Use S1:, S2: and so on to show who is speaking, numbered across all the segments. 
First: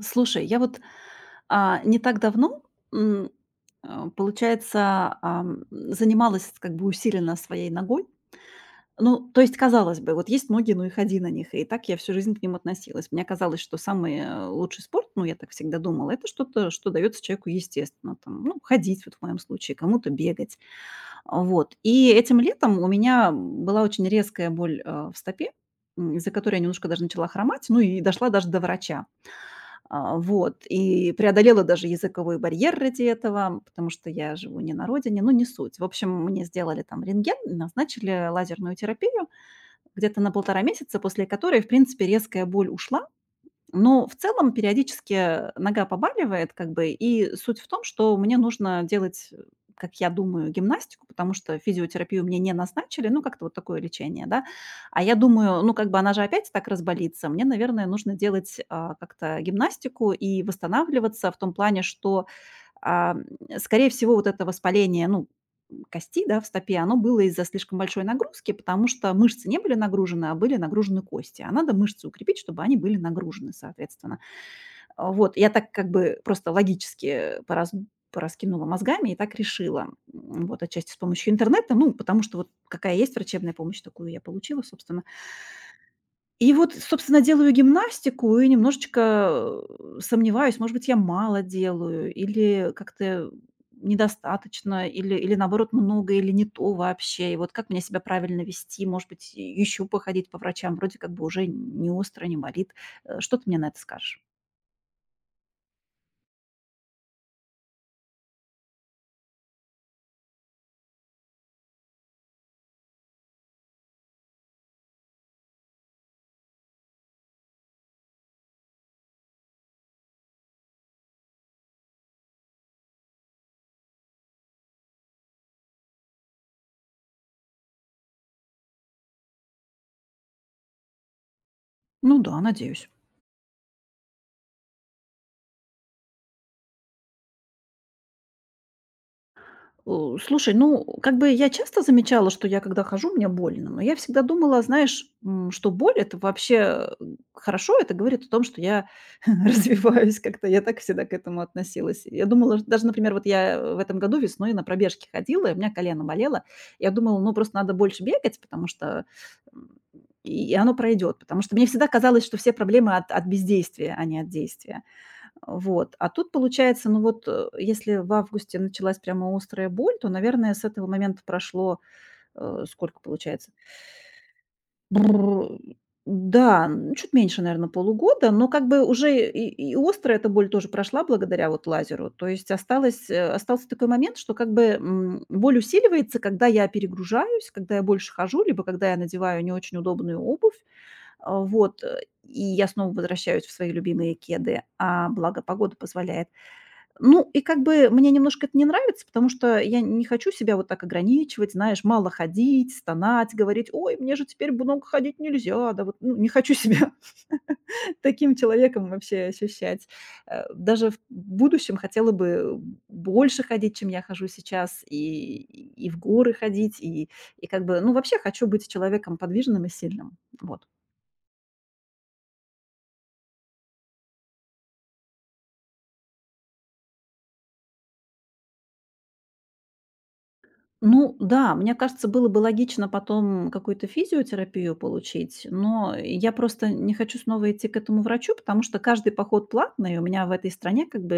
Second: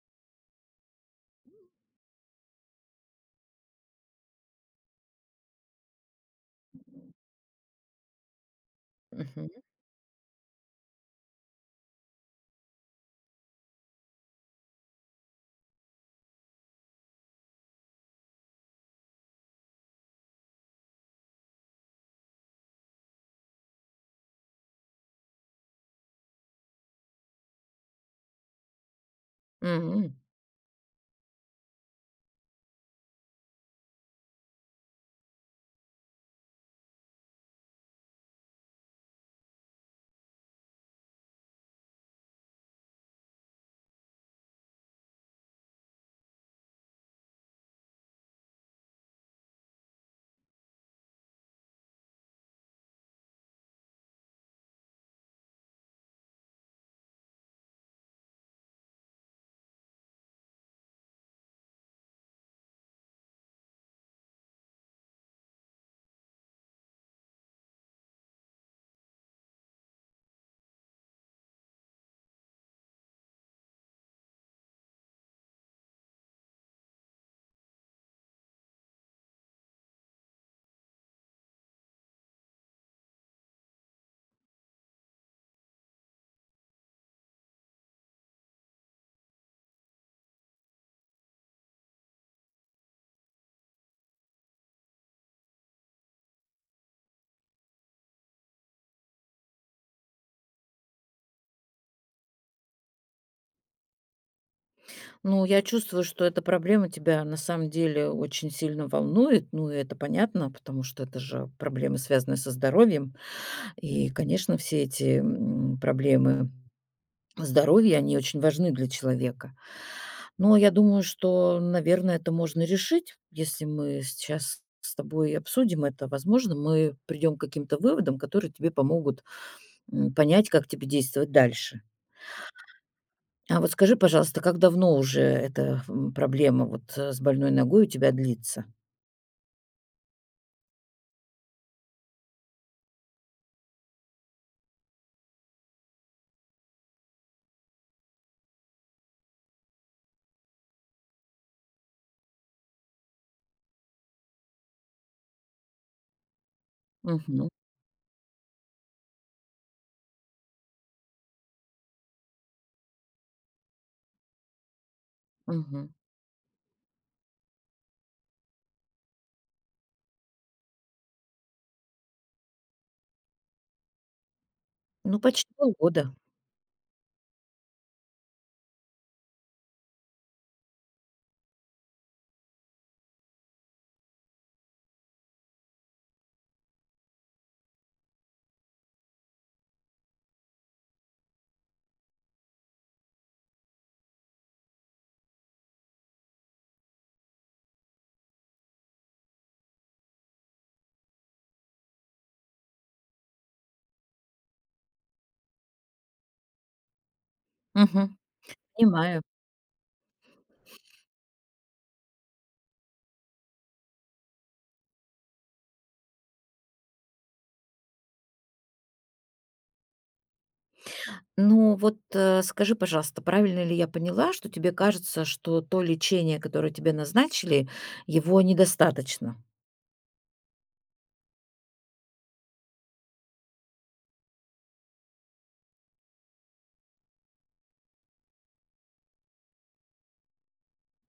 S1: Слушай, я вот, не так давно, м, получается, занималась как бы усиленно своей ногой. Ну, то
S2: Мгм.
S1: есть, казалось бы, вот есть ноги, ну и ходи на них. И так я всю жизнь к ним относилась. Мне казалось, что самый, лучший спорт, ну, я так всегда думала, это что-то, что дается человеку естественно, там, ну, ходить, вот в моем случае, кому-то бегать. Вот. И этим летом у меня была очень резкая боль, в стопе, из-за которой я немножко даже начала хромать, ну и дошла даже до врача.
S2: М.
S1: Вот, и преодолела даже языковой барьер ради этого, потому что я живу не на родине, ну, не суть. В общем, мне сделали там рентген, назначили лазерную терапию где-то на полтора месяца, после которой, в принципе, резкая боль ушла, но в целом периодически нога побаливает, как бы, и суть в том, что мне нужно делать, как я думаю, гимнастику, потому что физиотерапию мне не назначили, ну, как-то вот такое лечение, да. А я думаю, ну, как бы она же опять так разболится, мне, наверное, нужно делать как-то гимнастику и восстанавливаться в том плане, что а, скорее всего, вот это воспаление, ну, кости, да, в стопе, оно было из-за слишком большой нагрузки, потому что мышцы не были нагружены, а были нагружены кости. А надо мышцы укрепить, чтобы они были нагружены, соответственно. Вот, я так как бы просто логически пораскинула мозгами и так решила. Вот отчасти с помощью интернета, ну, потому что вот какая есть врачебная помощь, такую я получила, собственно. И вот, собственно, делаю гимнастику и немножечко, сомневаюсь, может быть, я мало делаю или как-то недостаточно, или, наоборот, много, или не то вообще. И вот как мне себя правильно вести? Может быть, еще походить по врачам, вроде как бы уже не остро, не болит. Что ты мне на это скажешь?
S2: Ну, я чувствую, что эта проблема тебя на самом деле очень сильно волнует. Ну, и это понятно, потому что это же проблемы, связанные со здоровьем. И, конечно, все эти проблемы здоровья, они очень важны для человека. Но я думаю, что, наверное, это можно решить, если мы сейчас с тобой обсудим это. Возможно, мы придем к каким-то выводам, которые тебе помогут понять, как тебе действовать дальше.
S1: Ну да, надеюсь.
S2: А вот скажи, пожалуйста, как давно уже эта, проблема вот, с больной ногой у тебя длится?
S1: У, слушай, ну, как бы я часто замечала, что я когда хожу, мне больно, но я всегда думала, знаешь, что боль это вообще э, хорошо, это говорит о том, что я развиваюсь как-то, я так всегда к этому относилась. Я думала, что даже, например, вот я в этом году весной на пробежке ходила, и у меня колено болело, я думала, ну,
S2: Мгм,
S1: просто надо больше бегать, потому что м, и оно пройдет, потому что мне всегда казалось, что все проблемы от бездействия, а не от действия.
S2: мгм.
S1: Вот. А тут получается, ну вот, если в августе началась прямо острая боль, то, наверное, с этого момента прошло, сколько получается?
S2: Ну, почти
S1: Бррр,
S2: полгода.
S1: да, чуть меньше, наверное, полугода, но как бы уже и острая эта боль тоже прошла благодаря вот лазеру. То есть осталось, остался такой момент, что как бы боль усиливается, когда я перегружаюсь, когда я больше хожу, либо когда я надеваю не очень удобную обувь. Вот. И я снова возвращаюсь в свои любимые кеды, а благо погода позволяет. Ну, и как бы мне немножко это не нравится, потому что я не хочу себя вот так ограничивать, знаешь, мало ходить, стонать, говорить: "Ой, мне же теперь много ходить нельзя". Да вот, ну, не хочу себя
S2: Мгм,
S1: таким человеком
S2: понимаю.
S1: вообще ощущать. Даже в будущем хотела бы больше ходить, чем я хожу сейчас, и в горы ходить, и как бы, ну, вообще хочу быть человеком подвижным и сильным. Вот.
S2: Ну вот, скажи, пожалуйста, правильно ли я поняла, что тебе кажется, что то лечение, которое тебе назначили, его недостаточно?
S1: Ну да, мне кажется, было бы логично потом какую-то физиотерапию получить, но я просто не хочу снова идти к этому врачу, потому что каждый поход платный. У меня в этой стране как бы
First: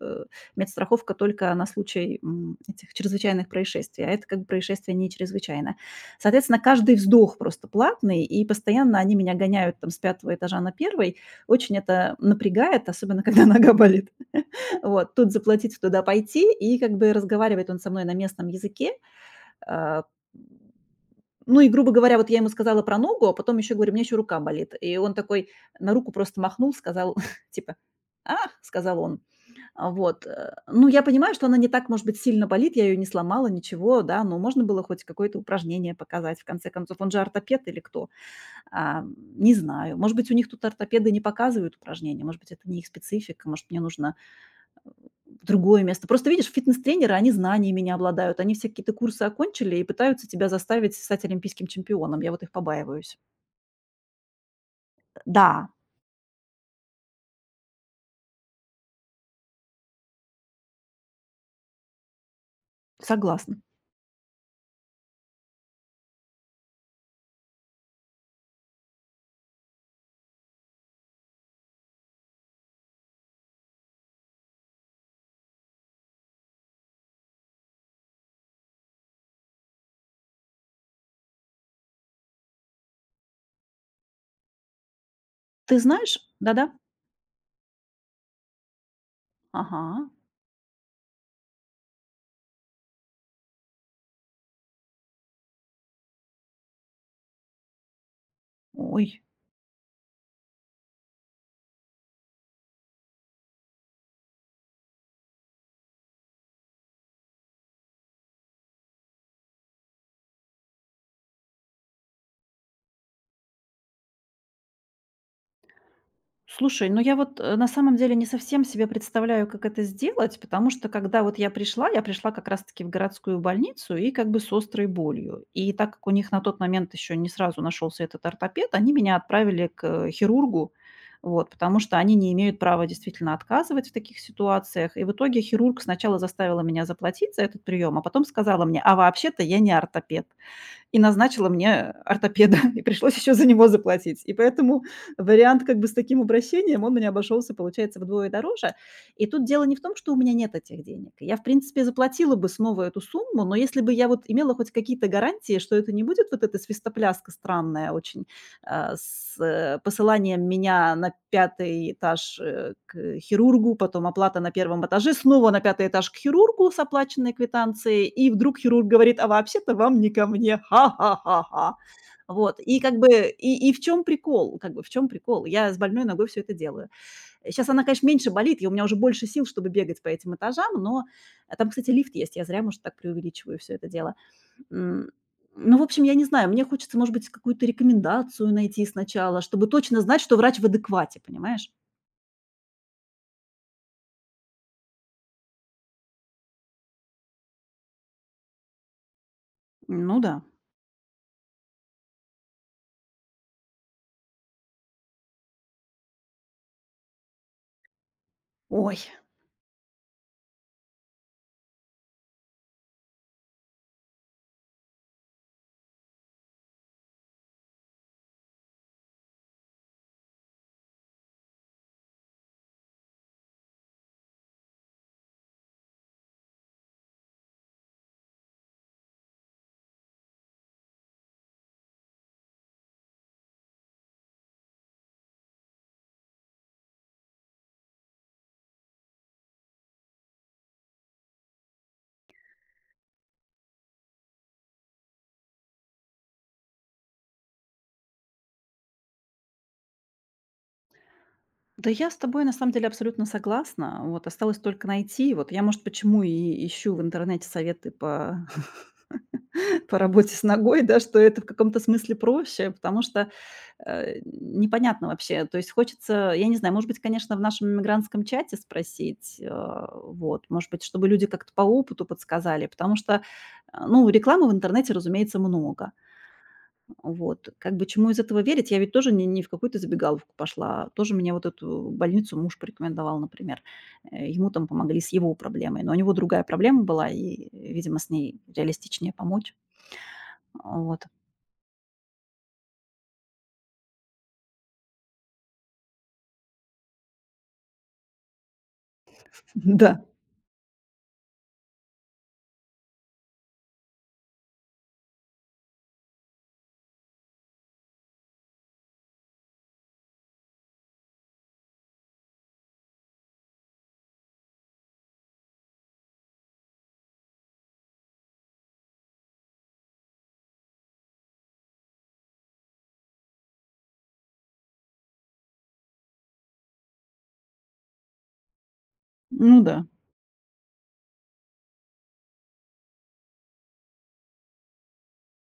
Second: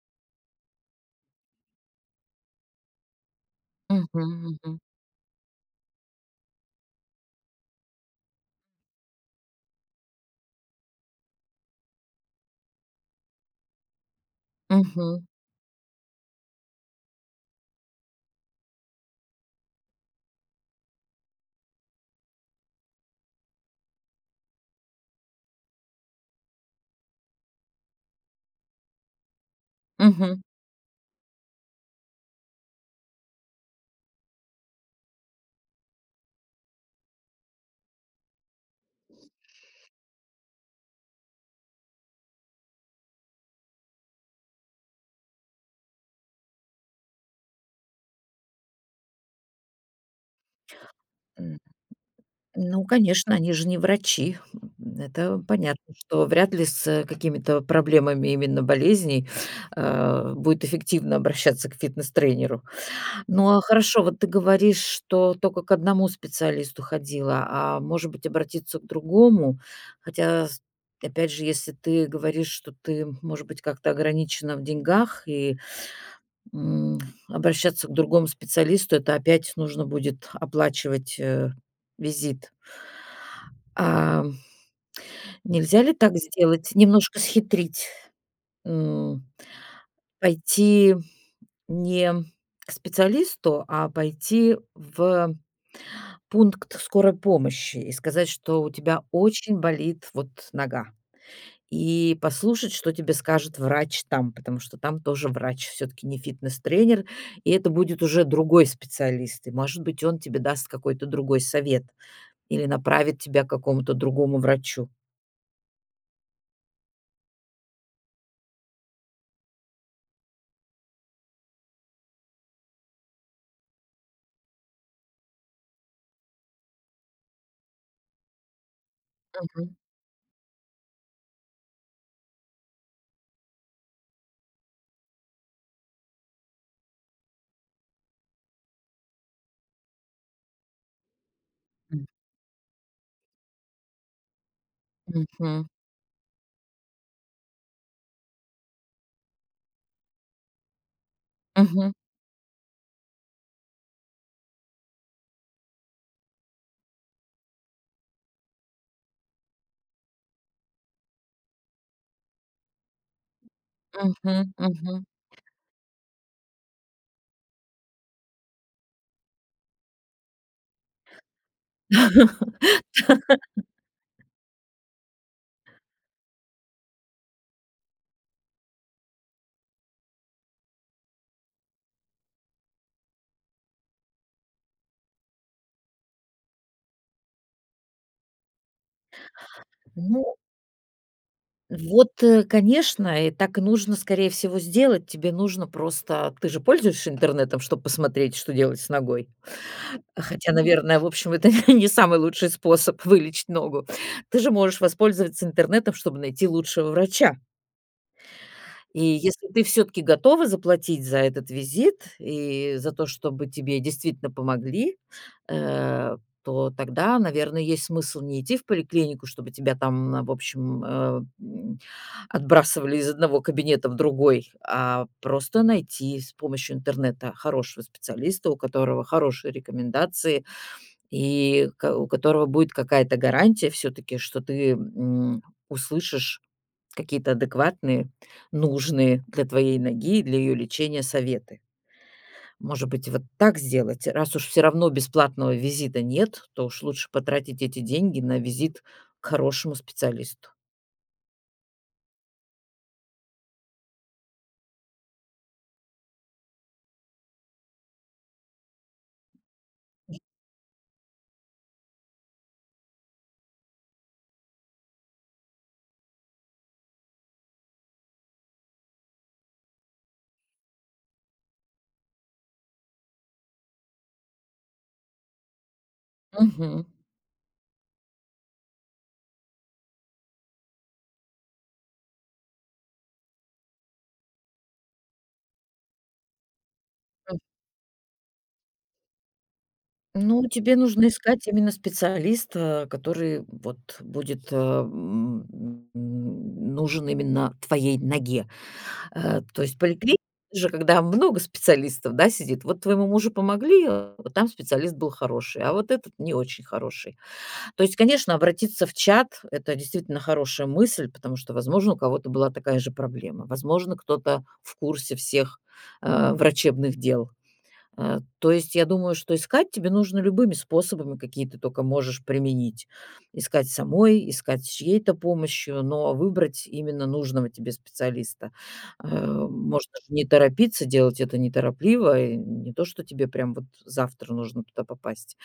S1: э, медстраховка только на случай этих чрезвычайных происшествий,
S2: Мгм,
S1: а это как бы
S2: мгм,
S1: происшествие не чрезвычайное. Соответственно, каждый вздох просто платный, и постоянно они меня гоняют там с пятого этажа на первый. Очень это напрягает, особенно когда нога болит. Вот,
S2: мгм,
S1: тут заплатить, туда пойти, и как бы разговаривает он со мной на местном языке, а, ну и, грубо говоря, вот я ему сказала про ногу, а потом еще говорю: "У меня еще рука болит". И он такой на руку просто махнул, сказал типа: "Ах!" сказал он.
S2: мгм.
S1: Ну, я понимаю, что она не так, может быть, сильно болит, я ее не сломала, ничего, да, но можно было хоть какое-то упражнение показать, в конце концов. Он же ортопед или кто? А, не знаю. Может быть, у них тут ортопеды не показывают упражнения, может быть, это не их специфика, может, мне нужно в другое место. Просто, видишь, фитнес-тренеры, они знаниями не обладают. Они все какие-то курсы окончили и пытаются тебя заставить стать олимпийским чемпионом. Я вот их
S2: Ну,
S1: побаиваюсь.
S2: конечно, они же не врачи. М, это
S1: Да,
S2: понятно, что вряд ли с, какими-то проблемами именно болезней, будет эффективно обращаться к фитнес-тренеру. Ну,
S1: согласна.
S2: а хорошо, вот ты говоришь, что только к одному специалисту ходила, а может быть, обратиться к другому? Хотя, с опять же, если ты говоришь, что ты, может быть, как-то ограничена в деньгах и, м, обращаться к другому специалисту, это опять нужно будет оплачивать, визит. А
S1: Ты
S2: нельзя ли
S1: знаешь?
S2: так сделать?
S1: Да-да.
S2: Немножко схитрить, м,
S1: Ага.
S2: пойти не к специалисту, а пойти в пункт скорой помощи и сказать, что у тебя
S1: Ой.
S2: очень болит вот нога. И послушать, что тебе скажет врач там, потому что там тоже врач, все-таки не фитнес-тренер, и это будет уже другой специалист. И, может быть, он тебе даст какой-то другой совет или направит тебя к какому-то другому врачу.
S1: Слушай, ну я вот, на самом деле не совсем себе представляю, как это сделать, потому что когда вот я пришла как раз-таки в городскую больницу и как бы с острой болью. И так как у них на тот момент еще не сразу нашелся этот ортопед, они меня отправили
S2: Мгм.
S1: к хирургу, вот, потому что они не имеют права действительно отказывать в таких ситуациях. И в итоге хирург сначала заставила меня заплатить за этот прием, а потом сказала мне: "А вообще-то я не ортопед" и назначила мне ортопеда, и пришлось еще за него заплатить. И поэтому вариант
S2: Мгм.
S1: как бы с таким обращением, он мне обошелся, получается, вдвое дороже. И тут дело не в том, что у меня нет этих денег. Я, в принципе,
S2: Мгм.
S1: заплатила бы снова эту сумму, но если бы я вот имела хоть какие-то гарантии, что это не будет вот эта свистопляска странная очень, посыланием меня на пятый этаж, к хирургу, потом оплата
S2: Мгм,
S1: на первом
S2: мгм.
S1: этаже, снова на пятый этаж к хирургу с оплаченной квитанцией, и вдруг хирург говорит: "А вообще-то вам не ко мне, ха-ха-ха-ха". Вот, и как бы, и в чем прикол? Как бы в чем прикол? Я с больной ногой все это делаю. Сейчас она, конечно, меньше болит, и у меня уже больше сил, чтобы бегать по этим этажам, но там, кстати, лифт есть. Я зря, может, так преувеличиваю все это дело. М, ну, в общем, я не знаю, мне хочется, может быть, какую-то рекомендацию найти сначала, чтобы точно знать,
S2: Ну,
S1: что врач в адеквате, понимаешь?
S2: вот, конечно, и так и нужно, скорее всего, сделать. Тебе нужно просто ты же пользуешься интернетом, чтобы посмотреть, что делать с ногой?
S1: Ну да.
S2: Хотя, наверное, в общем, это не самый лучший способ вылечить ногу. Ты же можешь воспользоваться интернетом, чтобы найти лучшего врача.
S1: Ой,
S2: И если ты все таки готова заплатить за этот визит и за то, чтобы тебе действительно помогли, э, то тогда, наверное, есть смысл не идти в поликлинику, чтобы тебя там, в общем, м, отбрасывали из одного кабинета в другой, а просто найти с помощью интернета хорошего специалиста, у которого хорошие рекомендации и ко у которого будет какая-то гарантия все таки что ты, услышишь какие-то адекватные, нужные для твоей ноги и для ее лечения советы. Может быть, вот так сделать? Раз уж все равно бесплатного визита нет, то уж лучше потратить эти деньги на визит к хорошему специалисту.
S1: да я с тобой на самом деле абсолютно согласна. Вот осталось только найти. Вот я, может, почему и ищу в интернете советы по по работе с ногой, да, что это в каком-то смысле проще, потому что непонятно вообще. То есть хочется, я не знаю, может быть, конечно, в нашем мигрантском чате спросить, вот, может быть, чтобы люди как-то по опыту подсказали, потому что, ну, рекламы в интернете, разумеется, много.
S2: Мгм.
S1: Вот, как бы чему из этого верить? Я ведь тоже не в какую-то забегаловку пошла, тоже мне вот эту больницу муж порекомендовал, например. Ему там помогли с его проблемой, но у него другая проблема была, и, видимо, с ней реалистичнее помочь.
S2: Ну, тебе
S1: Вот.
S2: нужно искать именно специалиста, который вот будет, нужен именно твоей ноге. То есть
S1: Да.
S2: поликлиника же, когда много специалистов, да, сидит. Вот твоему мужу помогли, вот там специалист был хороший, а вот этот не очень хороший. То есть, конечно, обратиться в чат- это действительно хорошая мысль, потому что, возможно, у кого-то была такая же проблема. Возможно, кто-то в курсе всех, врачебных дел. То есть я думаю, что искать тебе нужно любыми способами, какие ты только можешь применить. Искать самой, искать с чьей-то помощью, но выбрать именно нужного тебе специалиста.
S1: Ну да.
S2: Можно же не торопиться, делать это неторопливо, и не то, что тебе прям вот завтра нужно туда попасть.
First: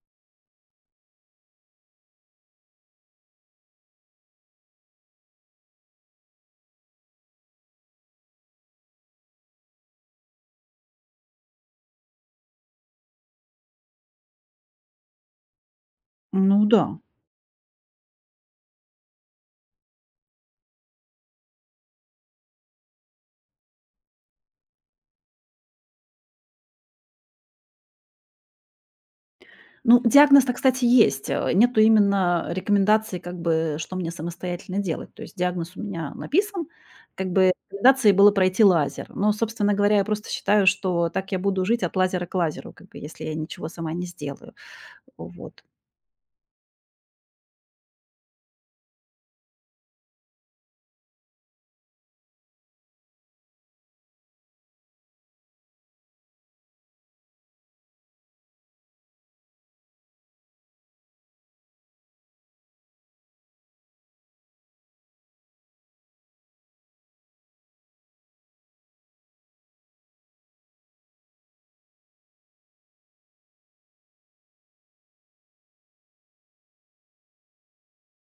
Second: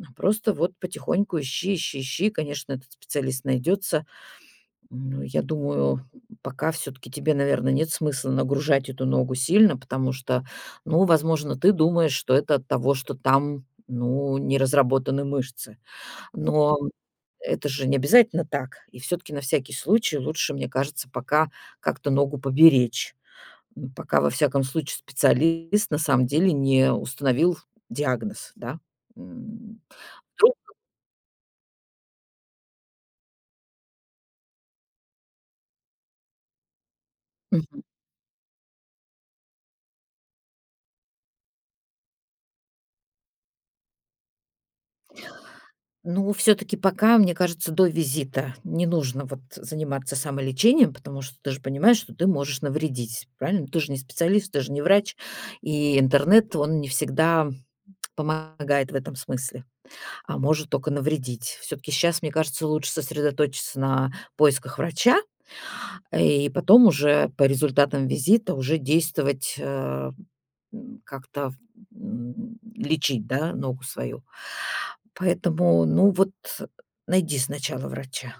S2: Просто вот потихоньку ищи, ищи, ищи. Конечно, этот специалист найдется, ну, я думаю, пока все таки тебе, наверное, нет смысла нагружать эту ногу сильно, потому что, ну, возможно, ты думаешь, что это от того, что там, ну, не разработаны мышцы.
S1: Ну
S2: Но
S1: да.
S2: это же не обязательно так. И все таки на всякий случай лучше, мне кажется, пока как-то ногу поберечь. Пока, во всяком случае, специалист на самом деле не установил диагноз, да. М,
S1: Ну, диагноз-то,
S2: вдруг
S1: кстати, есть. Нету именно рекомендации, как бы, что мне самостоятельно делать. То есть диагноз у меня написан, как бы рекомендацией было пройти лазер. Но, собственно говоря, я просто считаю, что так я буду жить от лазера к лазеру, как бы, если я ничего сама не сделаю. Вот.
S2: Ну, все таки пока, мне кажется, до визита не нужно вот заниматься самолечением, потому что ты же понимаешь, что ты можешь навредить, правильно? Ты же не специалист, ты же не врач, и интернет, он не всегда помогает в этом смысле, а может только навредить. Все таки сейчас, мне кажется, лучше сосредоточиться на поисках врача, и потом уже по результатам визита уже действовать, как-то, лечить, да, ногу свою. Поэтому, ну вот, найди сначала врача,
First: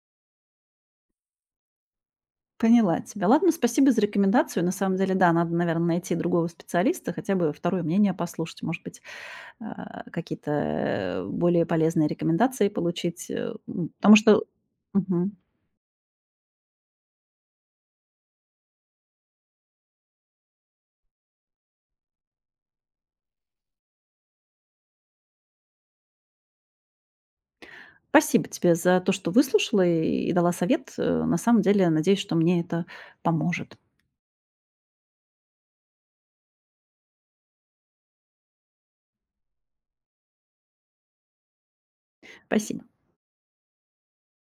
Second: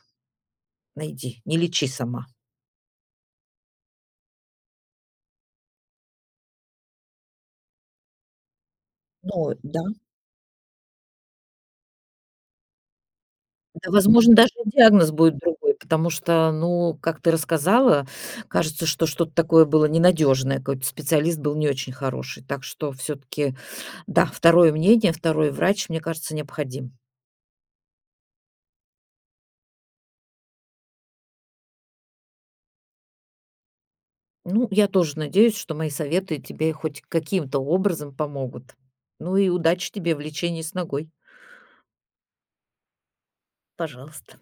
S2: найди, не лечи сама.
S1: Поняла тебя. Ладно, спасибо за рекомендацию. На самом деле, да, надо, наверное, найти другого специалиста, хотя бы второе мнение послушать, может быть,
S2: Ну да.
S1: какие-то э, более полезные рекомендации получить.
S2: Да,
S1: Потому
S2: возможно,
S1: что...
S2: даже и диагноз
S1: Мгм.
S2: будет другой, потому что, ну, как ты рассказала, кажется, что что-то такое было ненадежное, какой-то специалист был не очень хороший. Так что все-таки, да, второе мнение, второй врач, мне кажется, необходим.
S1: Спасибо тебе за то, что выслушала и дала совет. На самом деле, надеюсь, что мне это поможет.
S2: Ну, я тоже надеюсь, что мои советы тебе хоть каким-то образом помогут. Ну и удачи тебе в лечении с ногой.
S1: Спасибо.
S2: Пожалуйста.